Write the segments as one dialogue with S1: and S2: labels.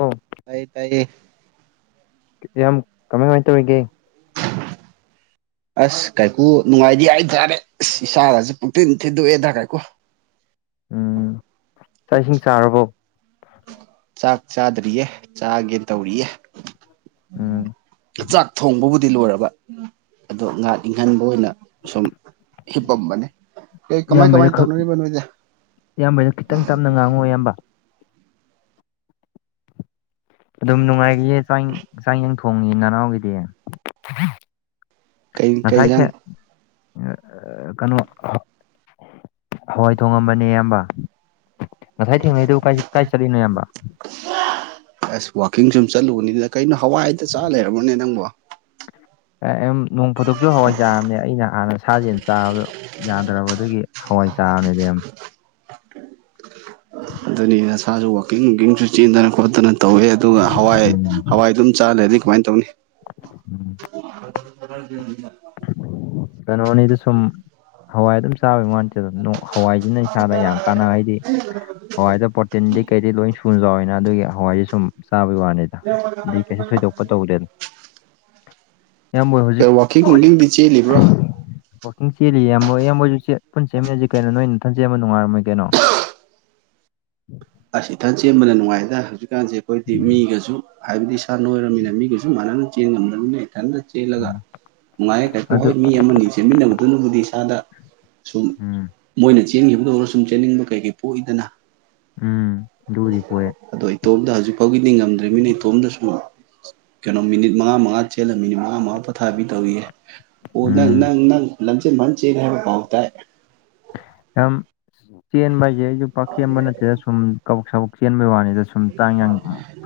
S1: ꯎꯝ
S2: ꯇꯥꯏ ꯇꯥꯏꯌꯦ
S1: ꯌꯥꯝ ꯀꯃꯥꯏ ꯀꯃꯥꯏ ꯇꯧꯔꯤꯒꯦ
S2: ꯑꯁ ꯀꯥꯏꯀꯨ ꯅꯨꯡꯉꯥꯏꯗꯤ ꯍꯥꯏꯇꯥꯔꯦ ꯏꯁꯥꯗꯁꯨ ꯄꯨꯛ ꯊꯤꯟ ꯊꯤꯟꯗꯣꯛꯑꯦꯗ ꯀꯥꯏꯀꯨ
S1: ꯎꯝ ꯆꯥꯛ ꯏꯁꯤꯡ ꯆꯥꯔꯕꯣ
S2: ꯆꯥꯛ ꯆꯥꯗ꯭ꯔꯤꯌꯦ ꯆꯥꯒꯦꯅ ꯇꯧꯔꯤꯌꯦ
S1: ꯎꯝ
S2: ꯆꯥꯛ ꯊꯣꯡꯕꯕꯨꯗꯤ ꯂꯣꯏꯔꯕ ꯑꯗꯣ ꯉꯥꯠ ꯏꯪꯍꯟꯕ ꯑꯣꯏꯅ ꯁꯨꯝ ꯍꯤꯞꯄꯝꯕꯅꯤ ꯀꯩ ꯀꯃꯥꯏ ꯀꯃꯥꯏꯅ ꯇꯧꯅꯔꯤꯕ ꯅꯣꯏꯁꯦ
S1: ꯏꯌꯥꯝꯕꯅ ꯈꯤꯇꯪ ꯇꯞꯅ ꯉꯥꯡꯉꯣ ꯏꯌꯥꯝꯕ ꯑꯗꯨꯝ ꯅꯨꯡꯉꯥꯏꯈꯤꯌꯦ ꯆꯥꯡ ꯆꯥꯡꯌꯦꯡ ꯊꯣꯡꯉꯤ ꯅꯅꯥꯎꯒꯤꯗꯤ
S2: ꯀ
S1: ꯉꯁꯥꯏ ꯊꯦ
S2: ꯀꯩꯪ
S1: ꯀꯩꯅꯣ ꯍꯋꯥꯏ ꯊꯣꯡꯉꯝꯕꯅꯦ ꯑꯌꯥꯝꯕ ꯉꯁꯥꯏ ꯊꯦꯡꯅꯩꯗꯨ ꯀ ꯀꯥꯏ ꯆꯠꯂꯤꯅꯣ ꯏꯌꯥꯝꯕ
S2: ꯑꯁ ꯋꯥꯋꯥꯛꯀꯤꯡ ꯁꯨꯝ ꯆꯠꯂꯨꯕꯅꯤꯗꯅ ꯀꯩꯅꯣ ꯍꯋꯥꯏꯗ ꯆꯥ ꯂꯩꯝꯔꯕꯅꯦ ꯅꯪꯕꯣ
S1: ꯑꯦ ꯑꯗꯨꯝ ꯅꯣꯡ ꯐꯥꯗꯣꯛꯁꯨ ꯍꯋꯥꯏ ꯆꯥꯝꯅꯦ ꯑꯩꯅ ꯍꯥꯟꯅ ꯁꯥ ꯌꯦꯜ ꯆꯥꯕꯗꯣ ꯌꯥꯗ꯭ꯔꯕ ꯑꯗꯨꯒꯤ ꯍꯋꯥꯏ ꯆꯥꯔꯕꯅꯦꯗ ꯏꯌꯥꯝ
S2: ꯑꯗꯨꯅꯤ ꯅꯁꯥꯁꯨ ꯋꯥꯛꯀꯤꯡ ꯋꯀꯤꯡꯁꯨ ꯆꯦꯟꯗꯅ ꯈꯣꯠꯇꯅ ꯇꯧꯋꯦ ꯑꯗꯨꯒ ꯍꯋꯥꯏ ꯍꯋꯥꯏ ꯑꯗꯨꯝ ꯆꯥꯍꯜꯂꯗꯤ ꯀꯃꯥꯏꯅ ꯇꯧꯅꯤ [unintelligible] [inaudible]
S1: ꯀꯩꯅꯣꯅꯤꯗꯤ ꯁꯨꯝ ꯍꯋꯥꯏ ꯑꯗꯨꯝ ꯆꯥꯋ ꯃꯥꯟꯇꯦ ꯍꯋꯥꯏꯁꯤꯅ ꯏꯁꯥꯗ ꯌꯥꯝ ꯀꯥꯟꯅꯕ ꯍꯥꯏꯗꯤ ꯍꯋꯥꯏꯗ ꯇꯤꯟꯗꯩꯩ ꯀꯩꯗꯩꯩ ꯂꯣꯏ ꯁꯨꯅ ꯆꯥꯎꯋꯤꯅ ꯑꯗꯨꯒꯤ ꯍꯋꯥꯏꯖꯤ ꯁꯨꯝ ꯆꯥꯕꯒꯤ ꯋꯥꯅꯤ ꯑ ꯀꯩꯁꯨ ꯊꯣꯏꯗꯣꯛꯄ ꯇꯧꯗꯦꯅ ꯌꯥꯝꯃꯣꯏ ꯍꯧꯖꯤꯛ ꯍꯧꯖꯤꯛ
S2: ꯀꯦ ꯂꯩꯕ꯭ꯔꯣ
S1: ꯋꯥꯛꯀꯤꯡ ꯆꯦꯜꯂꯤ ꯌꯥꯝꯕ ꯏꯌꯥꯝꯕꯣꯏꯁꯨꯛꯦ ꯄꯨꯟ ꯆꯦꯦꯟꯃꯤꯟꯅꯁꯤ ꯀꯩꯅꯣ ꯅꯅ ꯊꯟꯖ ꯌꯥꯝꯕ ꯅꯨꯡꯉꯥꯏꯔꯝꯃ ꯀꯩꯅꯣ
S2: ꯑꯁ ꯏꯊꯟ ꯁꯦꯝꯕꯅ ꯅꯨꯡꯉꯥꯏꯗ ꯍꯧꯖꯤꯛꯀꯥꯟꯁꯦ ꯑꯩꯈꯣꯏꯗꯤ ꯃꯤꯒꯁꯨ ꯍꯥꯏꯕꯗꯤ ꯏꯁ ꯅꯣꯏꯔꯃꯤꯅ ꯃꯤꯒꯁꯨ ꯃꯥꯟꯅꯅ ꯆꯦꯟ ꯉꯝꯗꯅꯤꯅ ꯏꯊꯟꯅ ꯆꯦꯜꯂꯒ
S1: ꯎꯝ
S2: ꯅꯨꯡꯉꯥꯏꯔꯦ ꯀꯥꯏꯄꯣ
S1: ꯑꯗꯨ
S2: ꯍꯣꯏ ꯃꯤ ꯑꯃꯅꯤ ꯁꯦꯝꯃꯤꯟꯅꯕꯗꯨꯅꯕꯨꯗꯤ ꯏꯁꯥꯗ ꯁꯨꯝ
S1: ꯎꯝ
S2: ꯃꯣꯏꯅ ꯆꯦꯟꯈꯤꯕꯗ ꯑꯣꯏꯔ ꯁꯨꯝ ꯆꯦꯟꯅꯤꯡꯕ ꯀꯩꯀꯩ ꯄꯣꯛꯏꯗꯅ
S1: ꯎꯝ ꯑꯗꯨꯕꯨꯗꯤ ꯄꯣꯛꯑꯦ
S2: ꯑꯗꯣ ꯏꯇꯣꯝꯗ ꯍꯧꯖꯤꯛ ꯐꯥꯎꯒꯤꯗꯤ ꯉꯝꯗ꯭ꯔꯤꯕꯃꯤꯅ ꯏꯇꯣꯝꯗꯁꯨꯨꯝ ꯀꯩꯅꯣ ꯃꯤꯅꯤꯠ ꯃꯉꯥ ꯃꯉꯥ ꯆꯦꯜꯂ ꯃꯤꯅꯤꯠ ꯃꯉꯥ ꯃꯉꯥ ꯄꯣꯊꯥꯕꯤ ꯇꯧꯏꯌꯦ ꯑꯣ ꯅꯪ
S1: ꯎꯝ
S2: ꯅꯪ ꯅꯪ ꯂꯝꯖꯦꯟ ꯐꯟ ꯆꯦꯜꯂꯦ ꯍꯥꯏꯕ ꯄꯥꯎ ꯇꯥꯏ
S1: ꯌꯥꯝ ꯆꯦꯟꯕ ꯍꯥꯏꯁꯦ ꯑꯩꯁꯨ ꯄꯥꯛꯆꯦꯟꯕ ꯅꯠꯇꯦꯗ ꯁꯨꯝ ꯀꯕꯛ ꯁꯕꯛ ꯆꯦꯟꯕꯩ ꯋꯥꯅꯤꯗ ꯁꯨꯝ ꯆꯥꯡ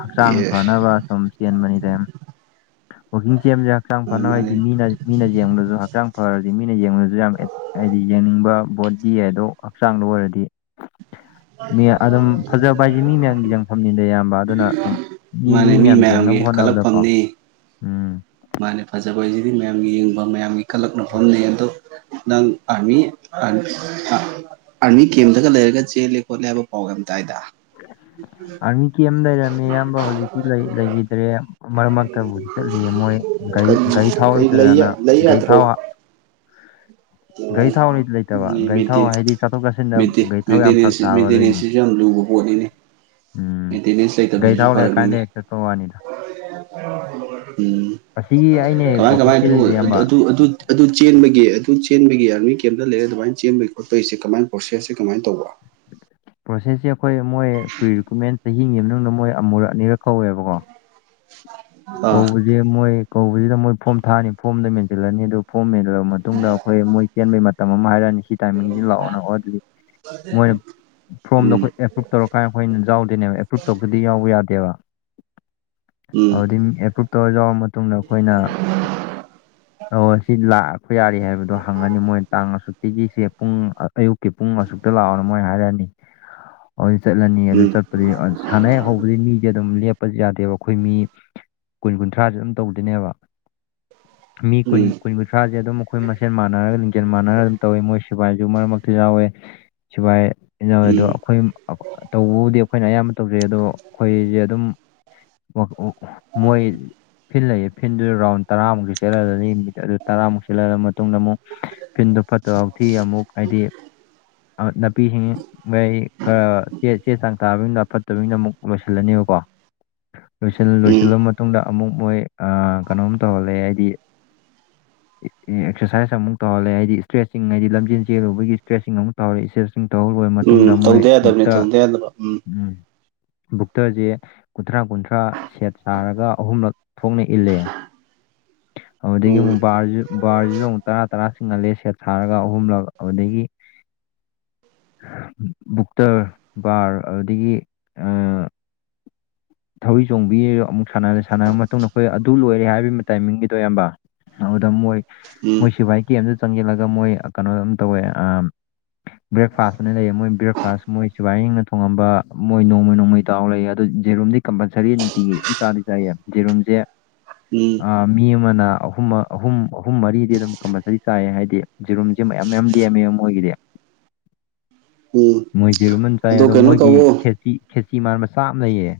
S1: ꯍꯛꯆꯥꯡ
S2: ꯑꯦ
S1: ꯐꯅꯕ ꯁꯨꯝ ꯆꯦꯟꯕꯅꯤꯗ ꯋꯥꯛꯀꯤꯡ ꯆꯦꯟꯕꯖꯦ ꯍꯛꯆꯥꯡ ꯐꯅꯕ
S2: ꯃꯥꯅꯦ
S1: ꯍꯥꯏꯗꯤ ꯃꯤꯅ ꯃꯤꯅ ꯌꯦꯡꯕꯗꯖꯨ ꯍꯛꯆꯥꯡ ꯐꯔꯗꯤ ꯃꯤꯅ ꯌꯦꯡꯕꯗꯖꯨ ꯌꯥꯝ ꯍꯥꯏꯗꯤ ꯌꯦꯡꯅꯤꯡꯕ ꯕꯣꯗꯤ ꯍꯥꯏꯗꯣ ꯍꯛꯆꯥꯡꯗ ꯑꯣꯏꯔꯗꯤ ꯃꯤ ꯑꯗꯨꯝ ꯐꯖꯕ ꯍꯥꯏꯁꯦ ꯃꯤ ꯃꯌꯥꯝꯒꯤ ꯌꯦꯡꯐꯝꯅꯤꯗ ꯑꯌꯥꯝꯕ ꯑꯗꯨꯅ ꯁꯨꯝ ꯃꯤ ꯃꯤ ꯃꯌꯥꯝ ꯌꯦꯡꯅꯕ ꯍꯣꯠꯅꯕꯗ
S2: ꯐꯪꯉꯤ ꯃꯥꯅꯦ ꯐꯖꯕ ꯍꯥꯏꯁꯤꯗꯤ ꯃꯌꯥꯝꯒꯤ ꯌꯦꯡꯕ ꯃꯌꯥꯝꯒꯤ ꯀꯜꯂꯛꯅꯐꯝꯅꯤ ꯑꯗꯣ ꯅꯪ ꯐꯪꯏ ꯑꯁ ꯑꯥꯔꯃꯤ ꯀꯦꯝꯇꯒ ꯂꯩꯔꯒ ꯆꯦꯜꯂꯦ ꯈꯣꯠꯂꯦ ꯍꯥꯏꯕ ꯄꯥꯎ ꯌꯥꯝ ꯇꯥꯏꯗ
S1: [inaudible] ꯑꯥꯔꯃꯤ ꯀꯦꯝ ꯂꯩꯔꯝꯃꯦ ꯏꯌꯥꯝꯕ ꯍꯧꯖꯤꯛꯇꯤ ꯂꯩ ꯂꯩꯈꯤꯗ꯭ꯔꯦ ꯃꯔꯛ ꯃꯔꯛꯇꯕꯨꯗꯤ ꯆꯠꯂꯤꯌꯦ ꯃꯣꯏ ꯒꯥꯔꯤ
S2: ꯀꯔꯤ
S1: ꯒꯥꯔꯤ ꯊꯥꯎ
S2: ꯀꯔꯤ ꯂꯩ
S1: ꯂꯩꯇꯗꯅ
S2: ꯂꯩ
S1: ꯒꯥꯔꯤ ꯊꯥꯎ ꯒꯥꯔꯤ ꯊꯥꯎ
S2: ꯑꯣ
S1: ꯂꯩꯇꯕ ꯒꯥꯔꯤ
S2: ꯃꯦꯠꯇꯦ
S1: ꯊꯥꯎ ꯍꯥꯏꯗꯤ ꯆꯠꯊꯣꯛ ꯆꯠꯁꯤꯟꯗ
S2: ꯃꯦꯠꯇꯦ
S1: ꯒꯥꯔꯤ ꯊꯥꯎ ꯌꯥꯝ ꯐꯔꯛ
S2: ꯃꯦꯟꯇꯦꯅꯦꯁꯤ
S1: ꯇꯥꯕ ꯑꯗꯨꯏꯅꯦ
S2: ꯃꯦꯟꯇꯦꯅꯦꯁꯤ ꯌꯥꯝ ꯂꯨꯕ ꯄꯣꯠꯅꯤꯅꯤ
S1: ꯎꯝ
S2: ꯃꯦꯟꯇꯦꯅꯦꯟꯁ
S1: ꯒꯥꯔꯤ
S2: ꯂꯩꯇꯕꯁꯤꯁꯨ
S1: ꯊꯥꯎ
S2: ꯐꯔꯛꯅꯤꯅꯦ
S1: ꯂꯩꯔꯀꯥꯟꯗ ꯍꯦꯛ ꯆꯠꯄ ꯋꯥꯅꯤꯗ
S2: ꯎꯝ
S1: ꯑꯁꯤꯒꯤ ꯑꯩꯅ ꯍꯦꯛ
S2: ꯀꯃꯥꯏ
S1: ꯋꯥꯛꯀꯤꯡ
S2: ꯀꯃꯥꯏ ꯇꯨ
S1: ꯆꯦꯜꯂꯤꯁꯦ
S2: ꯑꯗꯨ
S1: ꯏꯌꯥꯝꯕ
S2: ꯑꯗꯨ ꯑꯗꯨ ꯑꯗꯨ ꯆꯦꯟꯕꯒꯤ ꯑꯗꯨ ꯆꯦꯟꯕꯒꯤ ꯑꯥꯔꯃꯤ ꯀꯦꯝꯇ ꯂꯩꯔ ꯑꯗꯨꯃꯥꯏ ꯆꯦꯟꯕꯒꯤ ꯈꯣꯠꯄꯒꯤꯁꯦ ꯀꯃꯥꯏꯅ ꯄ꯭ꯔꯣꯁꯦꯁꯁꯦ ꯀꯃꯥꯏ ꯇꯧꯕ
S1: ꯄ꯭ꯔꯣꯁꯦꯁꯁꯦ ꯑꯩꯈꯣꯏ ꯃꯣꯏ ꯄ꯭ꯔꯤꯔꯤꯀꯨꯃꯦꯟ ꯆꯍꯤꯒꯤ ꯃꯅꯨꯡꯗ ꯃꯣꯏ ꯑꯃꯨꯔꯛ ꯑꯅꯤꯔꯛ ꯀꯧꯋꯦꯕꯀꯣ
S2: ꯑꯥ
S1: ꯀꯧꯕꯖꯦ ꯃꯣꯏ ꯀꯧꯕꯁꯤꯗ ꯃꯣꯏ ꯐꯣꯔꯝ ꯊꯥꯔꯅꯤ ꯐꯣꯝꯗ ꯃꯦꯟꯁꯤꯜꯂꯅꯤ ꯑꯗꯨꯒ ꯐꯣꯝ ꯃꯦꯟ ꯂꯕ ꯃꯇꯨꯡꯗ ꯑꯩꯈꯣꯏ ꯃꯣꯏ ꯆꯦꯟꯕꯩ ꯃꯇꯝ ꯑꯃ ꯍꯥꯏꯔꯅꯤ ꯁꯤ ꯇꯥꯏꯃꯤꯡꯁꯤ ꯂꯥꯛꯑꯣꯅꯣ ꯑꯗꯨꯗꯤ ꯃꯣꯏꯅ ꯐ꯭ꯔꯣꯝꯗ
S2: ꯎꯝ
S1: ꯑꯩꯈꯣꯏ ꯑꯦꯄ꯭ꯔꯨꯞ ꯇꯧꯔꯀꯥꯏ ꯑꯩꯈꯣꯏꯅ ꯌꯥꯎꯗꯣꯏꯅꯦꯕ ꯑꯦꯄ꯭ꯔꯨꯞ ꯇꯧꯗꯗꯤ ꯌꯥꯎꯕ ꯌꯥꯗꯦꯕ
S2: ꯎꯝ
S1: ꯁꯤꯝ ꯑꯦꯄ꯭ꯔꯨꯞ ꯇꯧꯔ ꯌꯥꯎꯔꯕ ꯃꯇꯨꯡꯗ ꯑꯩꯈꯣꯏꯅ ꯑꯣ ꯁꯤ ꯂꯥꯛ ꯌꯥꯔꯤ ꯍꯥꯏꯕꯗꯣ ꯍꯪꯉꯅꯤ ꯃꯣꯏ ꯇꯥꯡ ꯑꯁꯨꯨꯛꯇꯤꯒꯤꯁꯦ ꯄꯨꯡ ꯑꯌꯨꯛꯀꯤ ꯄꯨꯡ ꯑꯁꯨꯛꯇ ꯂꯥꯛꯑꯣ ꯃꯣꯏ ꯍꯥꯏꯔꯛꯑꯅꯤ [unintelligible] ꯍꯧꯖꯤꯛ ꯆꯠꯂꯅꯤ ꯑꯗꯨ
S2: ꯎꯝ
S1: ꯆꯠꯄꯗꯤ ꯁꯥꯟꯅ ꯍꯦꯛ ꯍꯧꯕꯗꯩ ꯃꯤꯖꯦ ꯑꯗꯨꯝ ꯂꯦꯞꯄꯁꯨ ꯌꯥꯗꯦꯕ ꯑꯩꯈꯣꯏ ꯃꯤ ꯀꯨꯟ ꯀꯨꯟꯊ꯭ꯔꯥꯥꯖꯦ ꯑꯗꯨꯝ ꯇꯧꯗꯣꯏꯅꯦꯕ ꯃꯤ ꯀꯨꯟ
S2: ꯎꯝ
S1: ꯀꯨꯟ ꯀꯨꯟꯊ꯭ꯔꯥꯁꯦ ꯑꯗꯨꯝ ꯑꯩꯈꯣꯏ ꯃꯁꯦꯟ ꯃꯥꯟꯅꯔꯒ ꯂꯤꯡꯖꯦꯜ ꯃꯥꯟꯅꯔꯒ ꯑꯗꯨꯝ ꯇꯧꯋꯦ ꯃꯣꯏ ꯁꯤꯕꯥꯥꯏꯁꯨ ꯃꯔꯛ ꯃꯔꯛꯇ ꯌꯥꯎꯋꯦ ꯁꯤꯕꯥꯏ ꯏꯟꯅꯧꯋꯦꯗꯣ
S2: ꯎꯝ
S1: ꯑꯩꯈꯣꯏꯍꯨꯝ ꯑꯈꯣ ꯇꯧꯕꯕꯨꯗꯤ ꯑꯩꯈꯣꯏꯅ ꯑꯌꯥꯝꯕ ꯇꯧꯖꯩ ꯑꯗꯣ ꯑꯩꯈꯣꯏꯖꯦ ꯑꯗꯨꯝ [unintelligible] ꯃꯣꯏ ꯐꯤꯜ ꯂꯩꯌꯦ ꯐꯤꯟꯗꯨ ꯔꯥꯎꯟ ꯇꯔꯥꯃꯨꯛꯁꯨ ꯆꯦꯜꯂꯜꯂꯅꯤ ꯃꯤ ꯑꯗꯨ ꯇꯔꯥꯃꯨꯛ ꯆꯦꯜꯂꯜꯂ ꯃꯇꯨꯡꯗ ꯑꯃꯨꯛ ꯐꯤꯟꯗꯣ ꯐꯠꯇ ꯍꯥꯎꯊꯤ ꯑꯃꯨꯛ ꯍꯥꯏꯗꯤ ꯅꯥꯄꯤꯁꯤꯡ ꯃꯩ ꯈꯔ ꯆꯦ ꯆꯥꯡ ꯇꯥꯕꯩꯅ ꯐꯠꯇꯕꯒꯩꯅ ꯑꯃꯨꯛ ꯂꯣꯏꯁꯤꯜꯂꯅꯦꯕꯀꯣ ꯂꯣꯏꯁꯤꯜ
S2: ꯎꯝ
S1: ꯂꯣꯏꯁꯤꯜꯂꯕ ꯃꯇꯨꯡꯗ ꯑꯃꯨꯛ ꯃꯣꯏ ꯑ ꯀꯩꯅꯣꯝ ꯇꯧꯍꯜꯂꯦ ꯍꯥꯏꯗꯤ [inaudible] ꯑꯦ ꯑꯦꯛꯁꯔꯁꯥꯏꯁ ꯑꯃꯨꯛ ꯇꯧꯍꯜꯂꯦ ꯍꯥꯏꯗꯤ ꯏꯁꯇꯔ꯭ꯦꯆꯤꯡ ꯍꯥꯏꯗꯤ ꯂꯝꯖꯦꯜ ꯆꯦꯜꯂꯨꯕꯒꯤ ꯏꯁꯇ꯭ꯔꯦꯠꯁꯤꯡ ꯑꯃꯨꯛ ꯇꯧꯔꯦ ꯏꯁ ꯆꯤꯡ ꯇꯧ ꯂꯣꯏꯔ ꯃꯇꯨꯡꯗ
S2: ꯎꯝ
S1: ꯃꯣꯏ
S2: ꯇꯧꯗ ꯌꯥꯗꯕꯅꯦ
S1: ꯑꯃꯨꯛꯇ
S2: ꯇꯧꯗ ꯌꯥꯗꯕ ꯎꯝ
S1: ꯎ ꯕꯨꯛꯇꯔꯖꯦ ꯀꯨꯟꯊ꯭ꯔꯥ ꯀꯨꯟꯊ꯭ꯔꯥ ꯁꯦꯠ ꯁꯥꯔꯒ ꯑꯍꯨꯝꯂꯛ ꯊꯣꯛꯅ ꯏꯜꯂꯦ ꯑꯗꯨꯗꯒꯤ
S2: ꯎꯝ
S1: ꯑꯃꯨꯛ ꯕꯥꯔꯖꯨ ꯕꯥꯔꯖꯤꯖꯨ ꯑꯃꯨꯛ ꯇꯔꯥ ꯇꯔꯥ ꯆꯤꯡꯍꯜꯂꯦ ꯁꯦꯠ ꯁꯥꯔꯒ ꯑꯍꯨꯝꯂꯛ ꯑꯗꯨꯗꯒꯤ ꯕꯨꯛꯇꯔ ꯕꯥꯔ ꯑꯗꯨꯗꯒꯤ ꯑ ꯊꯧꯔꯤ ꯆꯣꯡꯕꯤ ꯑꯃꯨꯛ ꯁꯅꯍꯜꯂꯦ ꯁꯥꯟꯅꯔ ꯃꯇꯨꯡꯗ ꯑꯩꯈꯣꯏ ꯑꯗꯨ ꯂꯣꯏꯔꯦ ꯍꯥꯏꯕꯒꯤ ꯑꯃ ꯇꯥꯏꯃꯤꯡꯒꯤꯗꯣ ꯏꯌꯥꯝꯕ ꯑꯗꯨꯗ ꯃꯣꯏ
S2: ꯎꯝ
S1: ꯃꯣꯏ ꯁꯤꯕꯥꯏ ꯀꯦꯝꯗꯨꯗ ꯆꯪꯖꯤꯜꯂꯒ ꯃꯣꯏ ꯀꯩꯅꯣꯝ ꯇꯧꯋꯦ ꯑꯝ ꯕ꯭ꯔꯦꯛꯐꯥꯁ ꯑꯅ ꯂꯩꯌꯦ ꯃꯣꯏ ꯕ꯭ꯔꯦꯛꯐꯥꯁ ꯃꯣꯏ ꯁꯤꯕꯥꯥꯏꯁꯤꯡꯅ ꯊꯣꯡꯉꯝꯕ ꯃꯣꯏ ꯅꯣꯡꯃꯩ ꯅꯣꯡꯃꯩ ꯆꯥꯎ ꯂꯩꯌꯦ ꯑꯗꯣ ꯖꯦꯔꯨꯝꯗꯤ ꯀꯝꯄꯜꯁꯔꯤ ꯅꯨꯡꯇꯤꯒꯤ ꯑꯗꯨꯝ ꯆꯥꯗꯤ ꯆꯥꯏꯌꯦ ꯖꯦꯔꯨꯝꯖꯦ
S2: ꯏ
S1: ꯑ ꯃꯤ ꯑꯃꯅ ꯑꯍꯨꯝ ꯑꯍꯨꯝ ꯑꯍꯨꯝ ꯃꯔꯤꯗꯤ ꯑꯗꯨꯝ ꯀꯝꯄꯜꯁꯔꯤ ꯆꯥꯏꯌꯦ ꯍꯥꯏꯗꯤ ꯖꯤꯔꯨꯝ ꯖꯦ ꯃꯌꯥꯝ ꯃꯌꯥꯝ ꯂꯦꯝꯃꯦ ꯃꯣꯏꯒꯤꯗꯤ
S2: ꯎꯝ
S1: ꯃꯣꯏ ꯖꯦꯔꯨꯝ ꯌꯥꯝ ꯆꯥꯏ ꯑꯗꯣ
S2: ꯀꯩꯅꯣ
S1: ꯃꯣꯏꯒꯤ
S2: ꯇꯧꯋꯣ
S1: ꯈꯦꯆꯤ ꯈꯦꯆꯤꯃꯥꯟꯕ ꯆꯥꯛ ꯑꯃ ꯂꯩꯌꯦ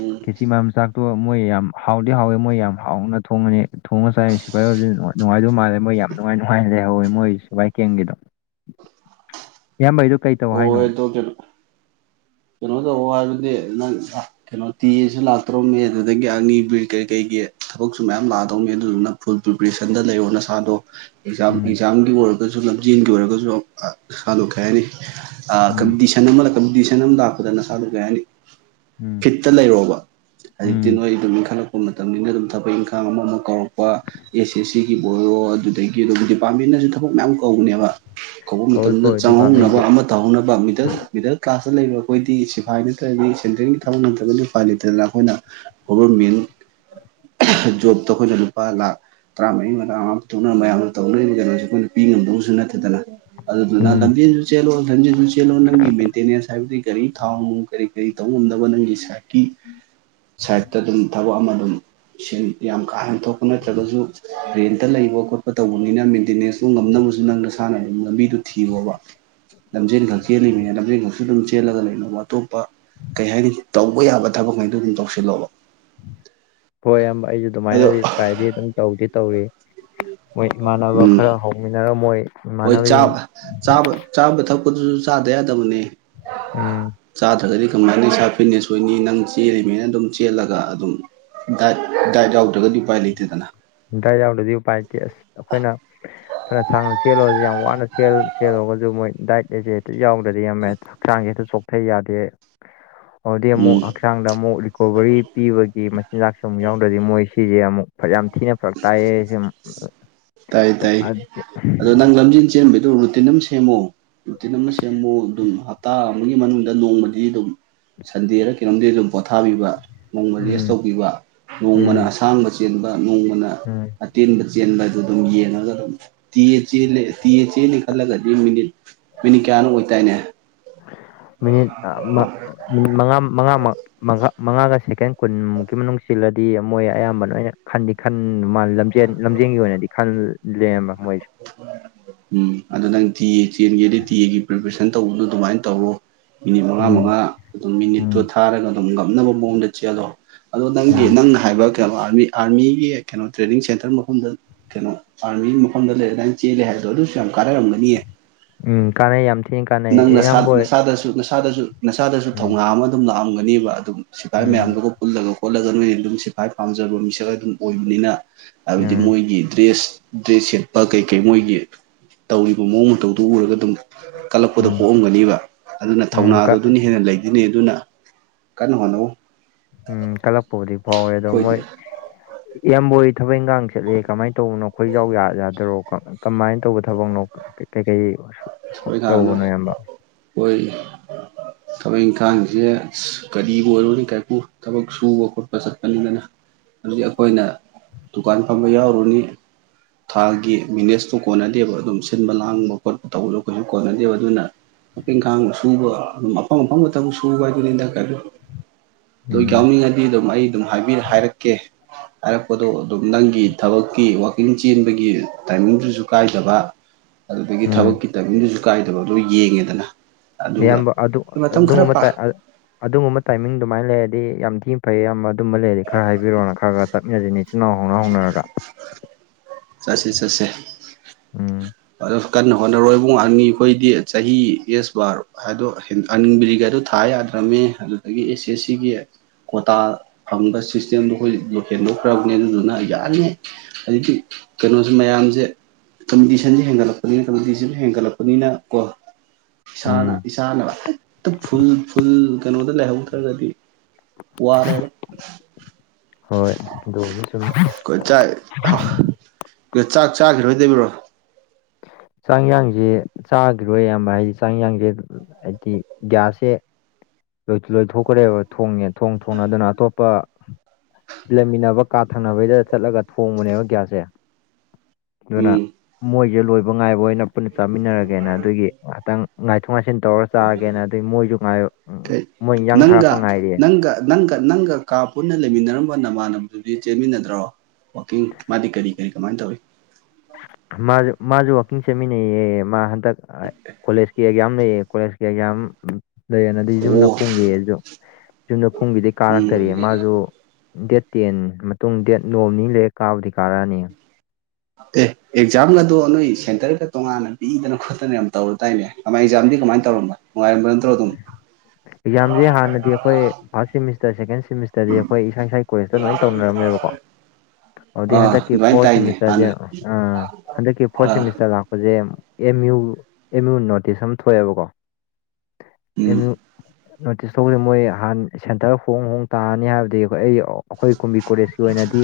S2: ꯎꯝ
S1: ꯀꯦꯆꯤ ꯃꯥꯟꯕ ꯆꯥꯛꯇꯣ ꯃꯣꯏ ꯌꯥꯝ ꯍꯥꯎꯗꯤ ꯍꯥꯎꯋꯦ ꯃꯣꯏ ꯌꯥꯝ ꯍꯥꯎꯅ ꯊꯣꯡꯉꯅꯤ ꯊꯣꯡꯉ ꯆꯥꯏꯔꯤꯁꯤ ꯁꯤꯐꯥꯏ ꯑꯣꯏꯕꯖꯦ ꯅꯨꯡꯉꯥꯏꯗꯧ ꯃꯥꯜꯂꯦ ꯃꯣꯏ ꯌꯥꯝ ꯅꯨꯡꯉꯥꯏ ꯅꯨꯡꯉꯥꯏꯅ ꯂꯩꯍꯧꯑꯦ ꯃꯣꯏ ꯁꯤꯐꯥꯏ ꯀꯦꯝꯒꯤꯗꯣ ꯏꯌꯥꯝꯕꯩꯗꯣ ꯀꯩ ꯇꯧ ꯍꯥꯏꯅꯣ
S2: [unintelligible] ꯀꯩꯅꯣꯗꯧꯑꯣ ꯍꯥꯏꯕꯗꯨꯗꯤ ꯅꯪ ꯑ ꯀꯩꯅꯣ ꯇꯤ ꯑꯦ ꯁꯨ ꯂꯥꯛꯇꯧꯔꯝꯃꯤ ꯑꯗꯨꯗꯒꯤ ꯑꯅꯤ ꯕ꯭ꯔꯤ ꯀꯩ ꯀꯩꯒꯤ ꯊꯕꯛꯁꯨ ꯃꯌꯥꯝ ꯂꯥꯛꯑꯗꯧꯅꯤ ꯑꯗꯨꯗꯨꯅ ꯐꯨꯜ ꯄ꯭ꯔꯤꯄꯔꯦꯁꯟꯗ ꯂꯩꯑꯣ ꯅꯁꯥꯗꯣ ꯑꯦꯛꯖꯥꯝ
S1: ꯎꯝ
S2: ꯑꯦꯛꯖꯥꯝꯒꯤ ꯑꯣꯏꯔꯒꯖꯨ ꯂꯝꯖꯦꯟꯒꯤ ꯑꯣꯏꯔꯒꯖꯨ ꯑ ꯅꯁꯥꯗꯣ ꯀꯩꯍꯥꯏꯅꯤ ꯑ
S1: ꯎꯝ
S2: ꯀꯝꯄꯤꯇꯤꯁꯟ ꯑꯃ ꯀꯝꯄꯤꯇꯤꯁꯟ ꯑꯃ ꯂꯥꯛꯄꯗ ꯅꯁꯥꯗꯨ ꯀꯩ ꯍꯥꯏꯅꯤ
S1: ꯎꯝ
S2: ꯐꯤꯠꯇ ꯂꯩꯔꯣꯕ ꯍꯧꯖꯤꯛꯇꯤ
S1: ꯎꯝ
S2: ꯅꯣꯏ ꯑꯗꯨꯝ ꯏꯟꯈꯜꯂꯛ ꯄ ꯃꯇꯝꯅꯤꯅ ꯑꯗꯨꯝ ꯊꯕꯛ ꯏꯪꯈꯥꯡ ꯑꯃ ꯑꯃ ꯀꯧꯔꯛꯄ ꯑꯦꯁ ꯑꯦꯁ ꯁꯤꯒꯤꯕꯨ ꯑꯣꯏꯔꯣ ꯑꯗꯨꯗꯒꯤ ꯑꯗꯨꯒ ꯗꯤꯄꯥꯔꯠꯃꯦꯟꯅꯁꯨ ꯊꯕꯛ ꯃꯌꯥꯝ ꯀꯧꯕꯅꯦꯕ ꯀꯧꯕ
S1: ꯀꯧꯏ
S2: ꯃꯇꯝꯗ
S1: ꯀꯧꯏ
S2: ꯆꯪꯍꯧꯅꯕ
S1: ꯗꯤꯄꯥꯔꯠꯃꯦꯟꯒꯤ
S2: ꯑꯃ ꯇꯧꯍꯧꯅꯕ ꯃꯤꯗꯜ ꯃꯤꯗꯜ ꯀ꯭ꯂꯥꯁꯇ ꯂꯩꯕ ꯑꯩꯈꯣꯏꯗꯤ ꯁꯤ ꯐꯥꯏ ꯅꯠꯇ꯭ꯔꯒꯗꯤ ꯁꯦꯟꯇ꯭ꯔꯦꯜꯒꯤ ꯊꯕꯛ ꯅꯠꯇ꯭ꯔꯒꯗꯤ ꯎꯐꯥꯏ ꯂꯩꯇꯗꯅ ꯑꯩꯈꯣꯏꯅ ꯒꯣꯕꯔꯃꯦꯟ ꯖꯣꯕꯇ‌ꯣ ꯑꯩꯈꯣꯏꯅ ꯂꯨꯄꯥ ꯂꯥꯈ ꯇꯔꯥꯃꯔꯤ ꯃꯉꯥ ꯃꯉꯥ ꯄꯨꯊꯣꯛꯅꯔ ꯃꯌꯥꯝ ꯇꯧꯅꯔꯤꯕ ꯀꯩꯅꯣꯁꯦ ꯑꯩꯈꯣꯏꯅ ꯄꯤ ꯉꯝꯕꯁꯨ ꯅꯠꯇꯦꯗꯅ ꯑꯗꯨꯗꯨꯅ
S1: ꯎꯝ
S2: ꯂꯝꯕꯤ ꯆꯦꯜꯂꯣ ꯂꯝꯖ‌ꯦꯜꯁꯨ ꯆꯦꯜꯂꯣ ꯅꯪꯒꯤ ꯃꯦꯟꯇꯦꯅꯦꯟꯁ ꯍꯥꯏꯕꯗꯤ ꯒꯥꯔꯤ ꯊꯥꯎ ꯅꯨꯡ ꯀꯔꯤ ꯀꯔꯤ ꯇꯧ ꯉꯝꯅꯕ ꯅꯪꯒꯤ ꯁꯥꯏꯠ ꯀꯤ ꯁꯥꯏꯠꯇ ꯑꯗꯨꯝ ꯊꯕꯛ ꯑꯃ ꯑꯗꯨꯝ ꯌꯥꯝ ꯀꯥ ꯍꯦꯟꯅ ꯊꯣꯛꯄ ꯅꯠꯇ꯭ꯔꯒꯁꯨ ꯔꯦꯟꯇ ꯂꯩꯕ ꯈꯣꯠꯄ ꯇꯧꯕꯅꯤꯅ ꯃꯦꯟꯇꯦꯅꯦꯟꯁꯇꯣ ꯉꯝꯅꯕꯁꯨ ꯅꯪ ꯅꯁꯥꯅ ꯑꯗꯨꯝ ꯂꯝꯕꯤꯗ‌ꯣ ꯊꯤꯔꯣꯕ
S1: [unintelligible]
S2: ꯂꯝꯖꯦꯟꯈꯛ ꯆꯦꯜꯂꯤꯃꯤꯅꯦ ꯂꯝꯖꯦꯜ ꯈꯛꯁꯨ ꯑꯗꯨꯝ ꯆꯦꯜꯂ ꯂꯩꯅꯣ ꯑꯇꯣꯞ ꯄꯥꯥ ꯀꯩ ꯍꯥꯏꯅꯤ ꯇꯧꯕ ꯌꯥꯕ ꯊꯕꯛꯉꯩꯗꯣ ꯑꯗꯨꯝ ꯇꯧꯁꯤꯜꯂꯣꯕ
S1: ꯍꯣꯏ ꯏꯌꯥꯝꯕ ꯑꯩꯖꯨ
S2: ꯑꯗꯣ
S1: ꯑꯗꯨꯃꯥꯏꯅꯗꯤ ꯇ꯭ꯔꯥꯏꯗꯤ ꯑꯗꯨꯝ ꯇꯧꯗꯤ ꯇꯧꯔꯤ ꯃꯣꯏ ꯏꯃꯥꯟꯅꯕ
S2: ꯎꯝ
S1: ꯈꯔ ꯍꯧ ꯍꯧꯃꯤꯟꯅꯔ ꯃꯣꯏ
S2: ꯍꯣꯏ
S1: ꯏꯃꯥꯟꯅꯕꯁꯤꯡ
S2: ꯆꯥꯕ ꯆꯥꯕ ꯆꯥꯕ ꯊꯛꯄꯗꯨꯁꯨ ꯆꯥꯗ ꯌꯥꯗꯕꯅꯦ
S1: ꯎꯝ
S2: ꯆꯥꯗ꯭ꯔꯒꯗꯤ ꯀꯃꯥꯏꯅ ꯏꯁꯥ ꯐꯤꯟꯅ‌ꯦꯁ ꯑꯣꯏꯅꯤ ꯅꯪ ꯆꯦꯜꯂꯤꯃ‌ꯦꯅ ꯑꯗꯨꯝ ꯆꯦꯜꯂꯒ ꯑꯗꯨꯝ ꯗꯥꯏꯠ ꯗꯥꯏꯠ ꯌꯥꯎꯗ꯭ꯔꯒꯗꯤ ꯎꯄꯥꯏ ꯂꯩꯇꯦꯗꯅ
S1: ꯗꯥꯏꯠ ꯌꯥꯎꯗ꯭ꯔꯗꯤ ꯎꯄꯥꯏ ꯂꯩꯇꯦ ꯑꯁ ꯑꯩꯈꯣꯏꯅ ꯐꯅ ꯁꯥꯡꯅ ꯆꯦꯜꯂꯨꯔꯁꯨꯦ ꯌꯥꯝ ꯋꯥꯅ ꯆꯦꯜꯂꯨꯔꯒꯁꯨ ꯃꯣꯏ ꯗꯥꯏꯠ ꯑꯁꯦ ꯍꯦꯛꯇ ꯌꯥꯎ ꯌꯥꯝꯃꯦ ꯍꯛꯆꯥꯡꯁ ꯍꯦꯛꯇ ꯆꯣꯛꯊꯩ ꯌꯥꯗꯦ ꯑꯣꯗꯤ ꯑꯃꯨꯛ
S2: ꯎꯝ
S1: ꯍꯛꯆꯥꯡꯗ ꯑꯃꯨꯛ ꯔꯤꯀꯣꯕꯔꯤ ꯄꯤꯕꯒꯤ ꯃꯆꯤꯟꯖꯥꯛꯁꯨ ꯑꯃꯨꯛ ꯌꯥꯎꯗ꯭ꯔꯗꯤ ꯃꯣꯏ ꯁꯤꯁꯦ ꯑꯃꯨꯛ ꯐ ꯌꯥꯝ ꯊꯤꯅ [unintelligible]
S2: ꯇꯥꯏ ꯇꯥꯏ ꯑꯗꯣ ꯅꯪ ꯂꯝꯖꯦꯟ ꯆꯦꯟꯕꯩꯗꯨ ꯔꯨꯇꯤꯟ ꯑꯝ ꯁꯦꯝꯃꯣ [unintelligible] ꯁꯦꯝꯃꯣ ꯑꯗꯨꯝ ꯍꯥꯞ ꯇꯥ ꯑꯃꯒꯤ ꯃꯅꯨꯡꯗ ꯅꯣꯡꯃꯗꯤ ꯑꯗꯨꯝ ꯁꯟꯗꯦꯔ ꯀꯩꯅꯣꯝꯗꯦ ꯑꯗꯨꯝ ꯄꯣꯊꯥꯕꯤꯕ ꯅꯣꯡꯃ ꯔꯦꯁ
S1: ꯎꯝ
S2: ꯇꯧꯕꯤꯕ ꯅꯣꯡꯃꯅ
S1: ꯎꯝ
S2: ꯑꯁꯥꯡꯕ ꯆꯦꯟꯕ ꯅꯣꯡꯃꯅ
S1: ꯎꯝ
S2: ꯑꯇꯦꯟꯕ ꯆꯦꯟꯕ ꯑꯗꯨ ꯑꯗꯨꯝ ꯌꯦꯡꯉꯒ ꯑꯗꯨꯝ ꯇꯌꯦ ꯆꯦ ꯇꯌꯦ ꯆꯦꯟꯂꯦ ꯈꯜꯂꯒꯗꯤ ꯃꯤꯅꯤꯠ ꯃꯤꯅꯤꯠ ꯀꯌꯥꯅꯣ ꯑꯣꯏꯇꯥꯏꯅꯦ
S1: ꯃꯤꯅꯤꯠ ꯃꯤꯅꯤꯠ ꯃꯉꯥ ꯃꯉꯥ ꯃꯉꯥꯃꯛ ꯃꯉꯥꯒ ꯁꯦꯀꯦꯟ ꯀꯨꯟꯃꯨꯛꯀꯤ ꯃꯅꯨꯡ ꯁꯤꯜꯂꯗꯤ ꯃꯣꯏ ꯑꯌꯥꯝꯕ ꯂꯣꯏꯅ ꯈꯟꯗꯤ ꯈꯟ ꯃꯥ ꯂꯝꯖꯦꯟ ꯂꯝꯖꯦꯟꯒꯤ ꯑꯣꯏꯅꯗꯤ ꯈꯟ ꯂ‌ꯦꯝꯕ ꯃꯣꯏꯁ
S2: ꯎꯝ ꯑꯗꯨ ꯅꯪ ꯇꯤꯑꯦ ꯆꯦꯟꯒꯦꯗꯤ ꯇꯤꯑꯦꯒꯤ ꯄ꯭ꯔꯤꯄꯦꯔꯦꯁꯟ ꯇꯧꯕꯗ‌ꯣ ꯑꯗꯨꯃꯥꯏꯅ ꯇꯧꯋ‌ꯣ ꯃꯤꯅꯤꯠ ꯃꯉꯥ
S1: ꯎꯝ
S2: ꯃꯉꯥ ꯑꯗꯨꯝ ꯃꯤꯅꯤꯠꯇꯨ
S1: ꯎꯝ
S2: ꯊꯥꯔꯒ ꯑꯗꯨꯝ ꯉꯝꯅꯕ ꯃꯑꯣꯡꯗ ꯆꯦꯜꯂꯣ ꯑꯗꯣ ꯅꯪꯒꯤ
S1: ꯎꯝ
S2: ꯅꯪꯅ ꯍꯥꯏꯕ ꯀꯩꯅꯣ ꯑꯥꯔꯃꯤ ꯑꯥꯔꯃꯤꯒꯤ ꯀꯩꯅꯣ ꯇ꯭ꯔꯦꯅꯤꯡ ꯁꯦꯟꯇꯔ ꯃꯐꯝꯗ ꯀꯩꯅꯣ ꯑꯥꯔꯃꯤꯒꯤ ꯃꯐꯝꯗ ꯂꯩꯔ ꯑꯗꯥꯏ ꯆꯦꯜꯂꯦ ꯍꯥꯏꯕꯗꯣ ꯑꯗꯨꯁꯨ ꯌꯥꯝ ꯀꯥꯟꯅꯔꯝꯒꯅꯤꯑ‌ꯦ
S1: ꯎꯝ ꯀꯥꯟꯅꯩ ꯌꯥꯝ ꯊꯤꯅ ꯀꯥꯟꯅꯩ
S2: ꯅꯪ ꯅꯁꯥ
S1: ꯑꯌꯥꯝꯕ
S2: [unintelligible]
S1: ꯑꯣꯏ
S2: ꯅꯁꯥꯗꯁꯨ ꯅꯁꯥꯗꯁꯨ
S1: ꯎꯝ
S2: ꯊꯧꯅꯥ ꯑꯃ ꯑꯗꯨꯝ ꯂꯥꯛꯑꯝꯒꯅꯦꯕ ꯑꯗꯨꯝ ꯁꯤꯐꯥꯏ ꯃꯌꯥꯝꯗꯨꯒ ꯄꯨꯜꯂꯒ ꯈꯣꯠꯂꯒ ꯅꯣꯏ ꯑꯗꯨꯝ ꯁꯤꯐꯥꯏ ꯄꯥꯝꯖꯕ ꯃꯤꯁꯛ ꯑꯗꯨꯝ ꯑꯣꯏꯕꯅꯤꯅ
S1: ꯎꯝ
S2: ꯍꯥꯏꯕꯗꯤ
S1: ꯎꯝ
S2: ꯃꯣꯏꯒꯤ ꯗ꯭ꯔꯦꯁ ꯗ꯭ꯔꯦꯁ ꯁꯦꯠꯄ ꯀꯩ ꯀꯩ ꯃꯣꯏꯒꯤ ꯇꯧꯔꯤꯕ ꯃꯑꯣꯡ ꯃꯇꯧꯗꯨ ꯎꯔꯒ ꯑꯗꯨꯝ ꯀꯠꯂꯛꯄꯗ
S1: ꯎꯝ
S2: ꯄꯣꯛꯑꯝꯒꯅꯤꯕ ꯑꯗꯨꯅ
S1: ꯎꯝ
S2: ꯊꯧꯅꯥꯗꯣ
S1: ꯀ
S2: ꯑꯗꯨꯅ ꯍꯦꯟꯅ ꯂꯩꯗꯤꯅꯦ ꯑꯗꯨꯅ ꯀꯟꯅ ꯍꯣꯠꯅꯧ
S1: ꯎꯝ ꯀꯂꯛꯄꯕꯨꯗꯤ ꯐꯥꯎꯋꯦ ꯑꯗꯣ
S2: ꯑꯩꯈꯣꯏꯗꯤ
S1: ꯃꯣꯏ ꯏꯌꯥꯝꯕꯣꯏ ꯊꯕꯛ ꯏꯪꯈꯥꯡ ꯆꯠꯂꯦ ꯀꯃꯥꯏꯅ ꯇꯧꯕꯅꯣ ꯑꯩꯈꯣꯏ ꯏꯖꯥꯎ ꯌꯥ ꯌꯥꯗꯔꯣ ꯀꯃꯥꯏꯅ ꯇꯧꯕ ꯊꯕꯛꯅꯣ [unintelligible]
S2: ꯊꯣꯏ ꯀꯅ
S1: ꯇꯧꯕꯅꯣ ꯏꯌꯥꯝꯕ
S2: ꯑꯣꯏ ꯊꯕꯛ ꯏꯪꯈꯥꯡꯁꯦ ꯑ ꯀꯔꯤꯕꯨ ꯑꯣꯏꯔꯣꯅꯤ ꯀꯥꯏꯄꯨ ꯊꯕꯛ ꯁꯨꯕ ꯈꯣꯠꯄ ꯆꯠꯄꯅꯤꯗꯅ ꯑꯗꯨꯗꯤ ꯑꯩꯈꯣꯏꯅ ꯗꯨꯀꯥꯟ ꯐꯝꯕ ꯌꯥꯎꯔꯨꯅꯤ ꯊꯥꯒꯤ ꯃꯤꯅꯦꯁꯇꯣ ꯀꯣꯟꯅꯗꯦꯕ ꯑꯗꯨꯝ ꯁꯤꯟꯕ ꯂꯥꯡꯕ ꯈꯣꯠꯄ ꯇꯧꯕꯗꯣ ꯀꯩꯁꯨ ꯀꯣꯟꯅꯗꯦꯕ ꯑꯗꯨꯅ [unintelligible] ꯈꯥꯡꯕ ꯁꯨꯕ ꯑꯗꯨꯝ ꯃꯐꯝꯪ ꯑꯐꯝꯪꯕ ꯃꯇꯝꯕ ꯁꯨꯕ ꯍꯥꯏꯗꯨꯅꯤꯟꯗꯀ
S1: ꯎꯝ
S2: ꯌꯥꯎꯅꯤꯡꯉꯗꯤ ꯑꯗꯨꯝ ꯑꯩ ꯑꯗꯨꯝ [unintelligible] ꯍꯥꯏꯔꯛꯀꯦ ꯍꯥꯏꯔꯛꯄꯗꯣ ꯑꯗꯨꯝ ꯅꯪꯒꯤ ꯊꯕꯛꯀꯤ ꯋꯀꯤꯡ ꯆꯦꯟꯕꯒꯤ ꯇꯥꯏꯃꯤꯡꯗꯨꯁꯨ ꯀꯥꯏꯗꯕ
S1: [inaudible]
S2: ꯑꯗꯨꯗꯒꯤ
S1: ꯎꯝ
S2: ꯊꯕꯛꯀꯤ ꯇꯥꯏꯕꯤꯡꯗꯨꯁꯨ ꯀꯥꯏꯗꯕ ꯑꯗꯨ ꯌꯦꯡꯉꯦꯗꯅ ꯑꯗꯨꯒ
S1: ꯏꯌꯥꯝꯕ ꯑꯗꯨ
S2: ꯃꯇꯝ ꯈꯔ
S1: ꯑꯗꯨꯒꯨꯝꯕ
S2: ꯄꯥ
S1: ꯇꯥꯏ ꯑꯗꯨꯒꯨꯝꯕ ꯇꯥꯏꯃꯤꯡ ꯑꯗꯨꯃꯥꯏꯅ ꯂꯩꯔꯗꯤ ꯌꯥꯝ ꯊꯤꯅ ꯐꯩ ꯌꯥꯝ ꯑꯗꯨꯝꯕ ꯂꯩꯔꯗꯤ ꯈꯔ ꯍꯥꯏꯕꯤꯔꯛꯑꯣꯅ ꯈꯔ ꯈꯔ ꯆꯠꯃꯤꯟꯅꯁꯤꯅꯦ ꯏꯆꯤ ꯏꯅꯥꯎ ꯍꯧꯅ ꯍꯧꯅꯔꯒ
S2: ꯆꯠꯁꯦ ꯆꯠꯁꯦ
S1: ꯎꯝ
S2: ꯀꯟꯅ ꯍꯣꯠꯅꯔꯣꯏ [unintelligible] ꯅꯤ ꯑꯩꯈꯣꯏꯗꯤ ꯆꯍꯤ ꯑꯦꯁ ꯕꯥꯔ ꯍꯥꯏꯗꯣ ꯑꯟꯕꯤꯔꯤꯒꯗꯣ ꯊꯥ ꯌꯥꯗ꯭ꯔꯕꯃꯦ ꯑꯗꯨꯗꯒꯤ ꯑꯦꯁ ꯑꯦꯁ ꯁꯤꯒꯤ ꯀꫭꯇꯥ ꯐꯪꯕ ꯁꯤꯁꯇꯦꯝꯗꯣ ꯑꯩꯈꯣꯏ ꯂꯣ ꯍꯦꯟꯗꯣꯛꯈ꯭ꯔꯕꯅꯦ ꯑꯗꯨꯗꯨꯅ ꯌꯥꯅꯤ ꯍꯧꯗꯤ ꯀꯩꯅꯣꯁꯦ ꯃꯌꯥꯝꯁꯦ [unintelligible] [unintelligible] ꯍꯦꯟꯒꯠꯂꯛꯄꯅꯤꯅ ꯀꯣ ꯏꯁꯥꯅ
S1: ꯎꯝ
S2: ꯏꯆꯥꯅꯦ ꯍꯦꯛꯇ ꯐꯨꯜ ꯐꯨꯜ ꯀꯩꯅꯣꯗ ꯂꯩꯍꯧꯗ꯭ꯔꯒꯗꯤ ꯋꯥꯔꯦꯕ
S1: ꯍꯣꯏ ꯑꯗꯨꯒꯤ ꯁꯨꯝ
S2: ꯑꯩꯈꯣꯏ ꯆꯥꯛ ꯆꯥꯛ ꯆꯥꯈꯤꯔꯣꯏꯗꯕꯤꯔꯣ
S1: ꯆꯥꯡꯌꯥꯡꯁꯦ ꯆꯥꯈꯤꯔꯣꯏ ꯑꯌꯥꯝꯕ ꯍꯥꯏꯗꯤ ꯆꯥꯡꯌꯥꯡꯁꯦ ꯍꯥꯏꯗꯤ ꯒꯌꯥꯁꯦ ꯂꯣꯏꯊꯣꯛꯈ꯭ꯔꯦꯕ ꯊꯣꯡꯉꯦ ꯊꯣꯡ ꯊꯣꯡꯅ ꯑꯗꯨꯅ ꯑꯇꯣꯞꯄ ꯂꯩꯃꯤꯟꯅꯕ ꯀꯥ ꯊꯪꯅꯕꯩꯗ ꯆꯠꯂꯒ ꯊꯣꯡꯕꯅꯦꯕ ꯒꯤꯌꯥꯁꯁꯦ ꯑꯗꯨꯅ
S2: ꯎꯝ
S1: ꯃꯣꯏꯒꯤꯗ ꯂꯣꯏꯕ ꯉꯥꯏꯕꯑꯣꯏꯅ ꯄꯨꯟꯅ ꯆꯥꯃꯤꯟꯅꯔꯒꯦꯅ ꯑꯗꯨꯒꯤ ꯉꯍꯥꯛꯇꯪ ꯉꯥꯏꯊꯣꯛ ꯉꯥꯏꯁꯤꯟ ꯇꯧꯔ ꯆꯥꯒꯦꯅ ꯑꯗꯨꯏ ꯃꯣꯏꯁꯨ ꯉꯥꯏ
S2: ꯀꯩ
S1: ꯃꯣꯏ ꯏꯟꯁꯥꯡ
S2: ꯅꯪꯒ
S1: ꯊꯥꯔꯛꯄ ꯉꯥꯏꯔꯤꯌꯦ
S2: ꯅꯪꯒ ꯅꯪꯒ ꯅꯪꯒ ꯀꯥ ꯄꯨꯟꯅ ꯂꯩꯃꯤꯟꯅꯔꯝꯕ ꯅꯃꯥꯟꯅꯕꯗꯨꯗꯤ ꯆꯦꯟꯃꯤꯟꯅꯗ꯭ꯔꯣ ꯋꯥꯛꯀꯤꯡ ꯃꯥꯗꯤ ꯀꯔꯤ ꯀꯔꯤ ꯀꯃꯥꯏꯟ ꯇꯧꯋꯤ
S1: ꯃꯥꯁꯨ ꯃꯥꯁꯨ ꯋꯥꯛꯀꯤꯡ ꯆꯦꯟꯃꯤꯟꯅꯩꯌꯦ ꯃꯥ ꯍꯟꯗꯛ ꯀꯣꯂꯦꯖꯀꯤ ꯑꯦꯛꯖꯥꯝ ꯂꯩꯌꯦ ꯀꯣꯂꯦꯖꯀꯤ ꯑꯦꯛꯖꯥꯝ ꯂꯩꯌꯦꯅꯗꯤ ꯌꯨꯝꯗ
S2: ꯑꯣ
S1: ꯀꯨꯝꯒꯤꯌꯦ ꯑꯩꯖꯨ [unintelligible] ꯀꯨꯝꯒꯤꯗꯩ
S2: ꯎꯝ
S1: ꯀꯥꯔꯛꯇꯔꯤ ꯃꯥꯁꯨ ꯗꯦꯠ ꯇꯦꯟ ꯃꯇꯨꯡ ꯗꯦꯠ ꯅꯣꯡꯃꯅꯤ ꯂꯩꯔ ꯀꯥꯕꯨꯗꯤ ꯀꯥꯔꯛꯑꯅꯤ
S2: ꯑꯦ ꯑꯦꯛꯖꯥꯝꯒ ꯑꯗꫭ ꯅꯣꯏ ꯁꯦꯟꯇꯔꯒ ꯇꯣꯉꯥꯟꯅ ꯄꯤꯗꯅ ꯈꯣꯠꯇꯅ ꯌꯥꯝ ꯇꯧꯔꯨꯗꯥꯥꯏꯅꯦ ꯀꯃꯥꯏꯅ ꯑꯦꯛꯖꯥꯝꯗꯤ ꯀꯃꯥꯏꯅ ꯇꯧꯔꯝꯕ ꯅꯨꯡꯉꯥꯏꯝꯕ ꯅꯠꯇ꯭ꯔꯣ ꯑꯗꯨꯝ
S1: ꯑꯦꯛꯖꯥꯝꯁꯦ ꯍꯥꯟꯅꯗꯤ ꯑꯩꯈꯣꯏ ꯐꯥꯔꯁꯠ ꯁꯦꯃꯤꯁꯇꯔ ꯁꯦꯀꯦꯟ ꯁꯤꯃꯤꯁ ꯇꯗꯤ ꯑꯩꯈꯣꯏ ꯏꯁꯥ ꯏꯁꯥ ꯀꯣꯂꯁꯇ ꯂꯣꯏꯅ ꯇꯧꯅꯔꯝꯃꯦꯕꯀꯣ ꯑꯗꯨꯗꯤ
S2: ꯑꯥ
S1: ꯍꯟꯗꯛꯀꯤ
S2: ꯑꯗꯨꯃꯥꯏꯅ
S1: ꯐꯣꯔ
S2: ꯇꯥꯏꯅꯦ ꯍꯥꯟꯅ
S1: ꯁꯦꯃꯤꯁꯇꯔꯁꯦ ꯍꯟꯗꯛꯀꯤ ꯐꯣꯔ
S2: ꯑꯥ
S1: ꯁꯦꯃꯤꯁꯇꯔ ꯂꯥꯛꯄꯁꯦ M U M U notice ꯑꯃ ꯊꯣꯛꯑꯦꯕꯀꯣ
S2: ꯎꯝ
S1: ꯑꯦꯝ ꯌꯨ ꯅꯣꯇꯤꯁ ꯊꯣꯛꯄꯩ ꯃꯣꯏ ꯍꯥꯟ ꯁꯦꯟꯇꯔ ꯍꯣꯡ ꯍꯣꯡ ꯇꯥꯔꯅꯤ ꯍꯥꯏꯕꯗꯤ ꯑꯩꯈꯣꯏ ꯑꯩ ꯑꯩꯈꯣꯏ ꯀꯨꯝꯕꯤ ꯀꯣꯂꯦꯖꯀꯤ ꯑꯣꯏꯅꯗꯤ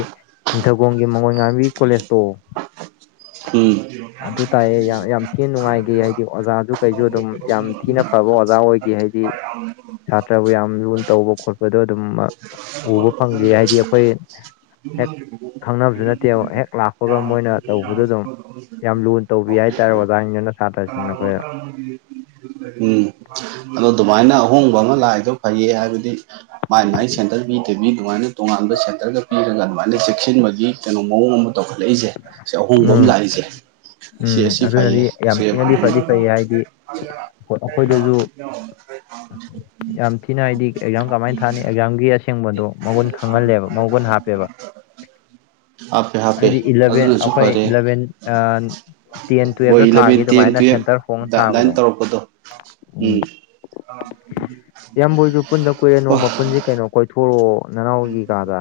S1: ꯅꯤꯡꯊꯧꯈꯣꯡꯒꯤ ꯃꯉꯣꯟ ꯉꯥꯟꯕꯤ ꯀꯣꯂꯦꯖꯇꯣ
S2: ꯎꯝ
S1: ꯑꯗꯨ ꯇꯥꯏꯌꯦ ꯌꯥꯝ ꯌꯥꯝ ꯊꯤꯅ ꯅꯨꯡꯉꯥꯏꯈꯤ ꯍꯥꯏꯗꯤ ꯑꯣꯖꯥꯁꯨ ꯀꯩꯁꯨ ꯑꯗꯨꯝ ꯌꯥꯝ ꯊꯤꯅ ꯐꯕ ꯑꯣꯖꯥ ꯑꯣꯏꯒꯤ ꯍꯥꯏꯗꯤ
S2: [unintelligible]
S1: ꯁꯥꯇ꯭ꯔꯕꯨ ꯌꯥꯝ ꯂꯨꯅ ꯇꯧꯕ ꯈꯣꯠꯄꯗꯣ ꯑꯗꯨꯝ ꯎꯕ ꯐꯪꯈꯤ ꯍꯥꯏꯗꯤ ꯑꯩꯈꯣꯏ ꯍꯦꯛ ꯈꯪꯅꯕꯁꯨ ꯅꯠꯇꯦ ꯍꯦꯛ ꯂꯥꯛꯄꯒ ꯃꯣꯏꯅ ꯇꯧꯕꯗꯣ
S2: [unintelligible]
S1: ꯑꯗꯨꯝ ꯌꯥꯝ ꯂꯨꯅ ꯇꯧꯕꯤ ꯍꯥꯏꯇꯥꯔꯦ ꯑꯣꯖꯥꯖꯤꯡꯗꯨꯅ
S2: ꯎꯝ ꯑꯗꯣ ꯗꯨꯃꯥꯏꯅ ꯑꯍꯣꯡꯕ ꯑꯃ ꯂꯥꯛꯏꯗꯣ ꯐꯩꯌꯦ ꯍꯥꯏꯕꯗꯤ ꯃꯥꯥꯏ ꯃꯥꯏ ꯁꯦꯟꯇꯔ ꯄꯤꯗꯕꯤ ꯑꯗꯨꯃꯥꯏꯅ ꯇꯣꯉꯥꯟꯕ ꯁꯦꯟꯇꯔꯒ ꯄꯤꯔꯒ ꯑꯗꯨꯃꯥꯏꯅ ꯆꯦꯛꯁꯤꯟꯕꯒꯤ ꯀꯩꯅꯣ ꯃꯑꯣꯡ ꯑꯃ ꯇꯧꯈꯠꯂꯛꯏꯁꯦ ꯁꯤ ꯑꯍꯣꯡꯕ ꯑꯃ
S1: ꯎꯝ
S2: ꯂꯥꯛꯏꯁꯦ ꯁꯤ
S1: ꯎꯝ
S2: ꯑꯁꯤ ꯐꯩꯌꯦ
S1: ꯑꯗꯨꯅꯗꯤ ꯌꯥꯝ ꯊꯤꯅꯗꯤ ꯐꯗꯤ ꯐꯩ ꯍꯥꯏꯗꯤ
S2: [unintelligible]
S1: ꯑꯩꯈꯣꯏꯗꯁꯨ ꯌꯥꯝ ꯊꯤꯅ ꯍꯥꯏꯗꯤ ꯑꯦꯛꯖꯥꯝ ꯀꯃꯥꯏꯅ ꯊꯥꯅꯤ
S2: [unintelligible]
S1: ꯑꯦꯛꯖꯥꯝꯒꯤ ꯑꯁꯦꯡꯕꯗꯣ ꯃꯒꯨꯟ ꯈꯪꯍꯜꯂꯦꯕ ꯃꯒꯨꯟ ꯍꯥꯞꯄꯦꯕ
S2: ꯍꯥꯞꯄꯦ ꯍꯥꯞꯄꯦ
S1: ꯏꯂꯥꯕꯦꯟ
S2: ꯑꯗꯨꯅꯁꯨ
S1: ꯑꯩꯈꯣꯏ
S2: ꯐꯔꯦ
S1: ꯏꯂꯥꯕꯦꯟ ꯑ ꯇꯦꯟ
S2: ꯍꯣꯏ
S1: ꯇꯨꯌꯦꯞꯇ ꯊꯥ__
S2: ꯏꯂꯚꯦꯟ ꯇꯦꯟ ꯇꯨꯌꯦꯞ ꯇ ꯑꯗꯏꯟ ꯇꯧꯔꯛꯄꯗꯣ ꯎꯝ
S1: ꯏꯌꯥꯝꯕꯣꯏꯁꯨ ꯄꯨꯟꯗ ꯀꯨꯏꯔꯦ
S2: [unintelligible] ꯑꯣ
S1: [unintelligible] ꯀꯩꯅꯣ ꯀꯣꯏꯊꯣꯔꯛꯑꯣ ꯅꯅꯥꯎꯒꯤ ꯀꯥꯗ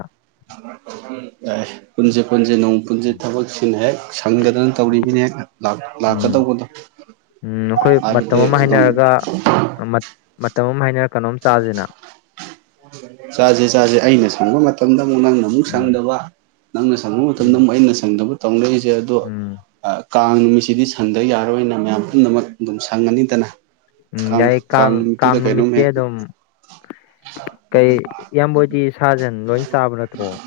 S2: ꯄꯨꯟꯖꯦ ꯄꯨꯟꯖꯦ ꯅꯣꯡꯃ ꯄꯨꯟꯖꯤ ꯊꯕꯛꯁꯤꯅ ꯍꯦꯛ ꯁꯪꯗꯗꯅ ꯇꯧꯔꯤꯅꯤꯅꯦ ꯂꯥꯛ
S1: ꯎꯝ
S2: ꯂꯛꯀꯗꯧꯕꯗꯣ
S1: ꯎꯝ ꯑꯩꯈꯣꯏ ꯃꯇꯝ ꯑꯃ ꯍꯥꯏꯅꯔꯒ ꯃꯇꯝ ꯑꯃ ꯍꯥꯏꯅꯔ ꯀꯩꯅꯣꯝ ꯆꯥꯁꯤꯅ
S2: ꯆꯥꯁꯦ ꯆꯥꯁꯦ ꯑꯩꯅ ꯁꯪꯕ ꯃꯇꯝꯗ ꯑꯃꯨꯛ ꯅꯪꯅ ꯑꯃꯨꯛ
S1: ꯎꯝ
S2: ꯁꯪꯗꯕ ꯅꯪꯅ ꯁꯪꯕ ꯃꯇꯝꯗ
S1: ꯎꯝ
S2: ꯑꯃꯨꯛ ꯑꯩꯅ ꯁꯪꯗꯕ ꯇꯧꯅꯩꯖꯦ ꯑꯗꯣ
S1: ꯎꯝ
S2: ꯀꯥꯡ ꯅꯨꯃꯤꯠꯁꯤꯗꯤ ꯁꯪꯗ ꯌꯥꯔꯣꯏꯅ ꯃꯌꯥꯝ ꯄꯨꯝꯅꯃꯛ ꯑꯗꯨꯝ ꯁꯪꯉꯅꯤꯗꯅ
S1: ꯎꯝ
S2: ꯈꯪ
S1: ꯌꯥꯏꯌꯦ
S2: ꯀꯥꯡ ꯅꯨꯃꯤꯠꯇꯨꯗ
S1: ꯅꯨꯃꯤꯠꯁꯦ
S2: ꯀꯩꯅꯣꯝꯍꯦꯛ
S1: ꯑꯗꯨꯝ ꯀꯩ ꯏꯌꯥꯝꯕ ꯍꯣꯏꯗꯤ
S2: [inaudible]
S1: ꯁꯥ ꯖꯦꯟ ꯂꯣꯏ ꯆꯥꯕ ꯅꯠꯇ꯭ꯔꯣ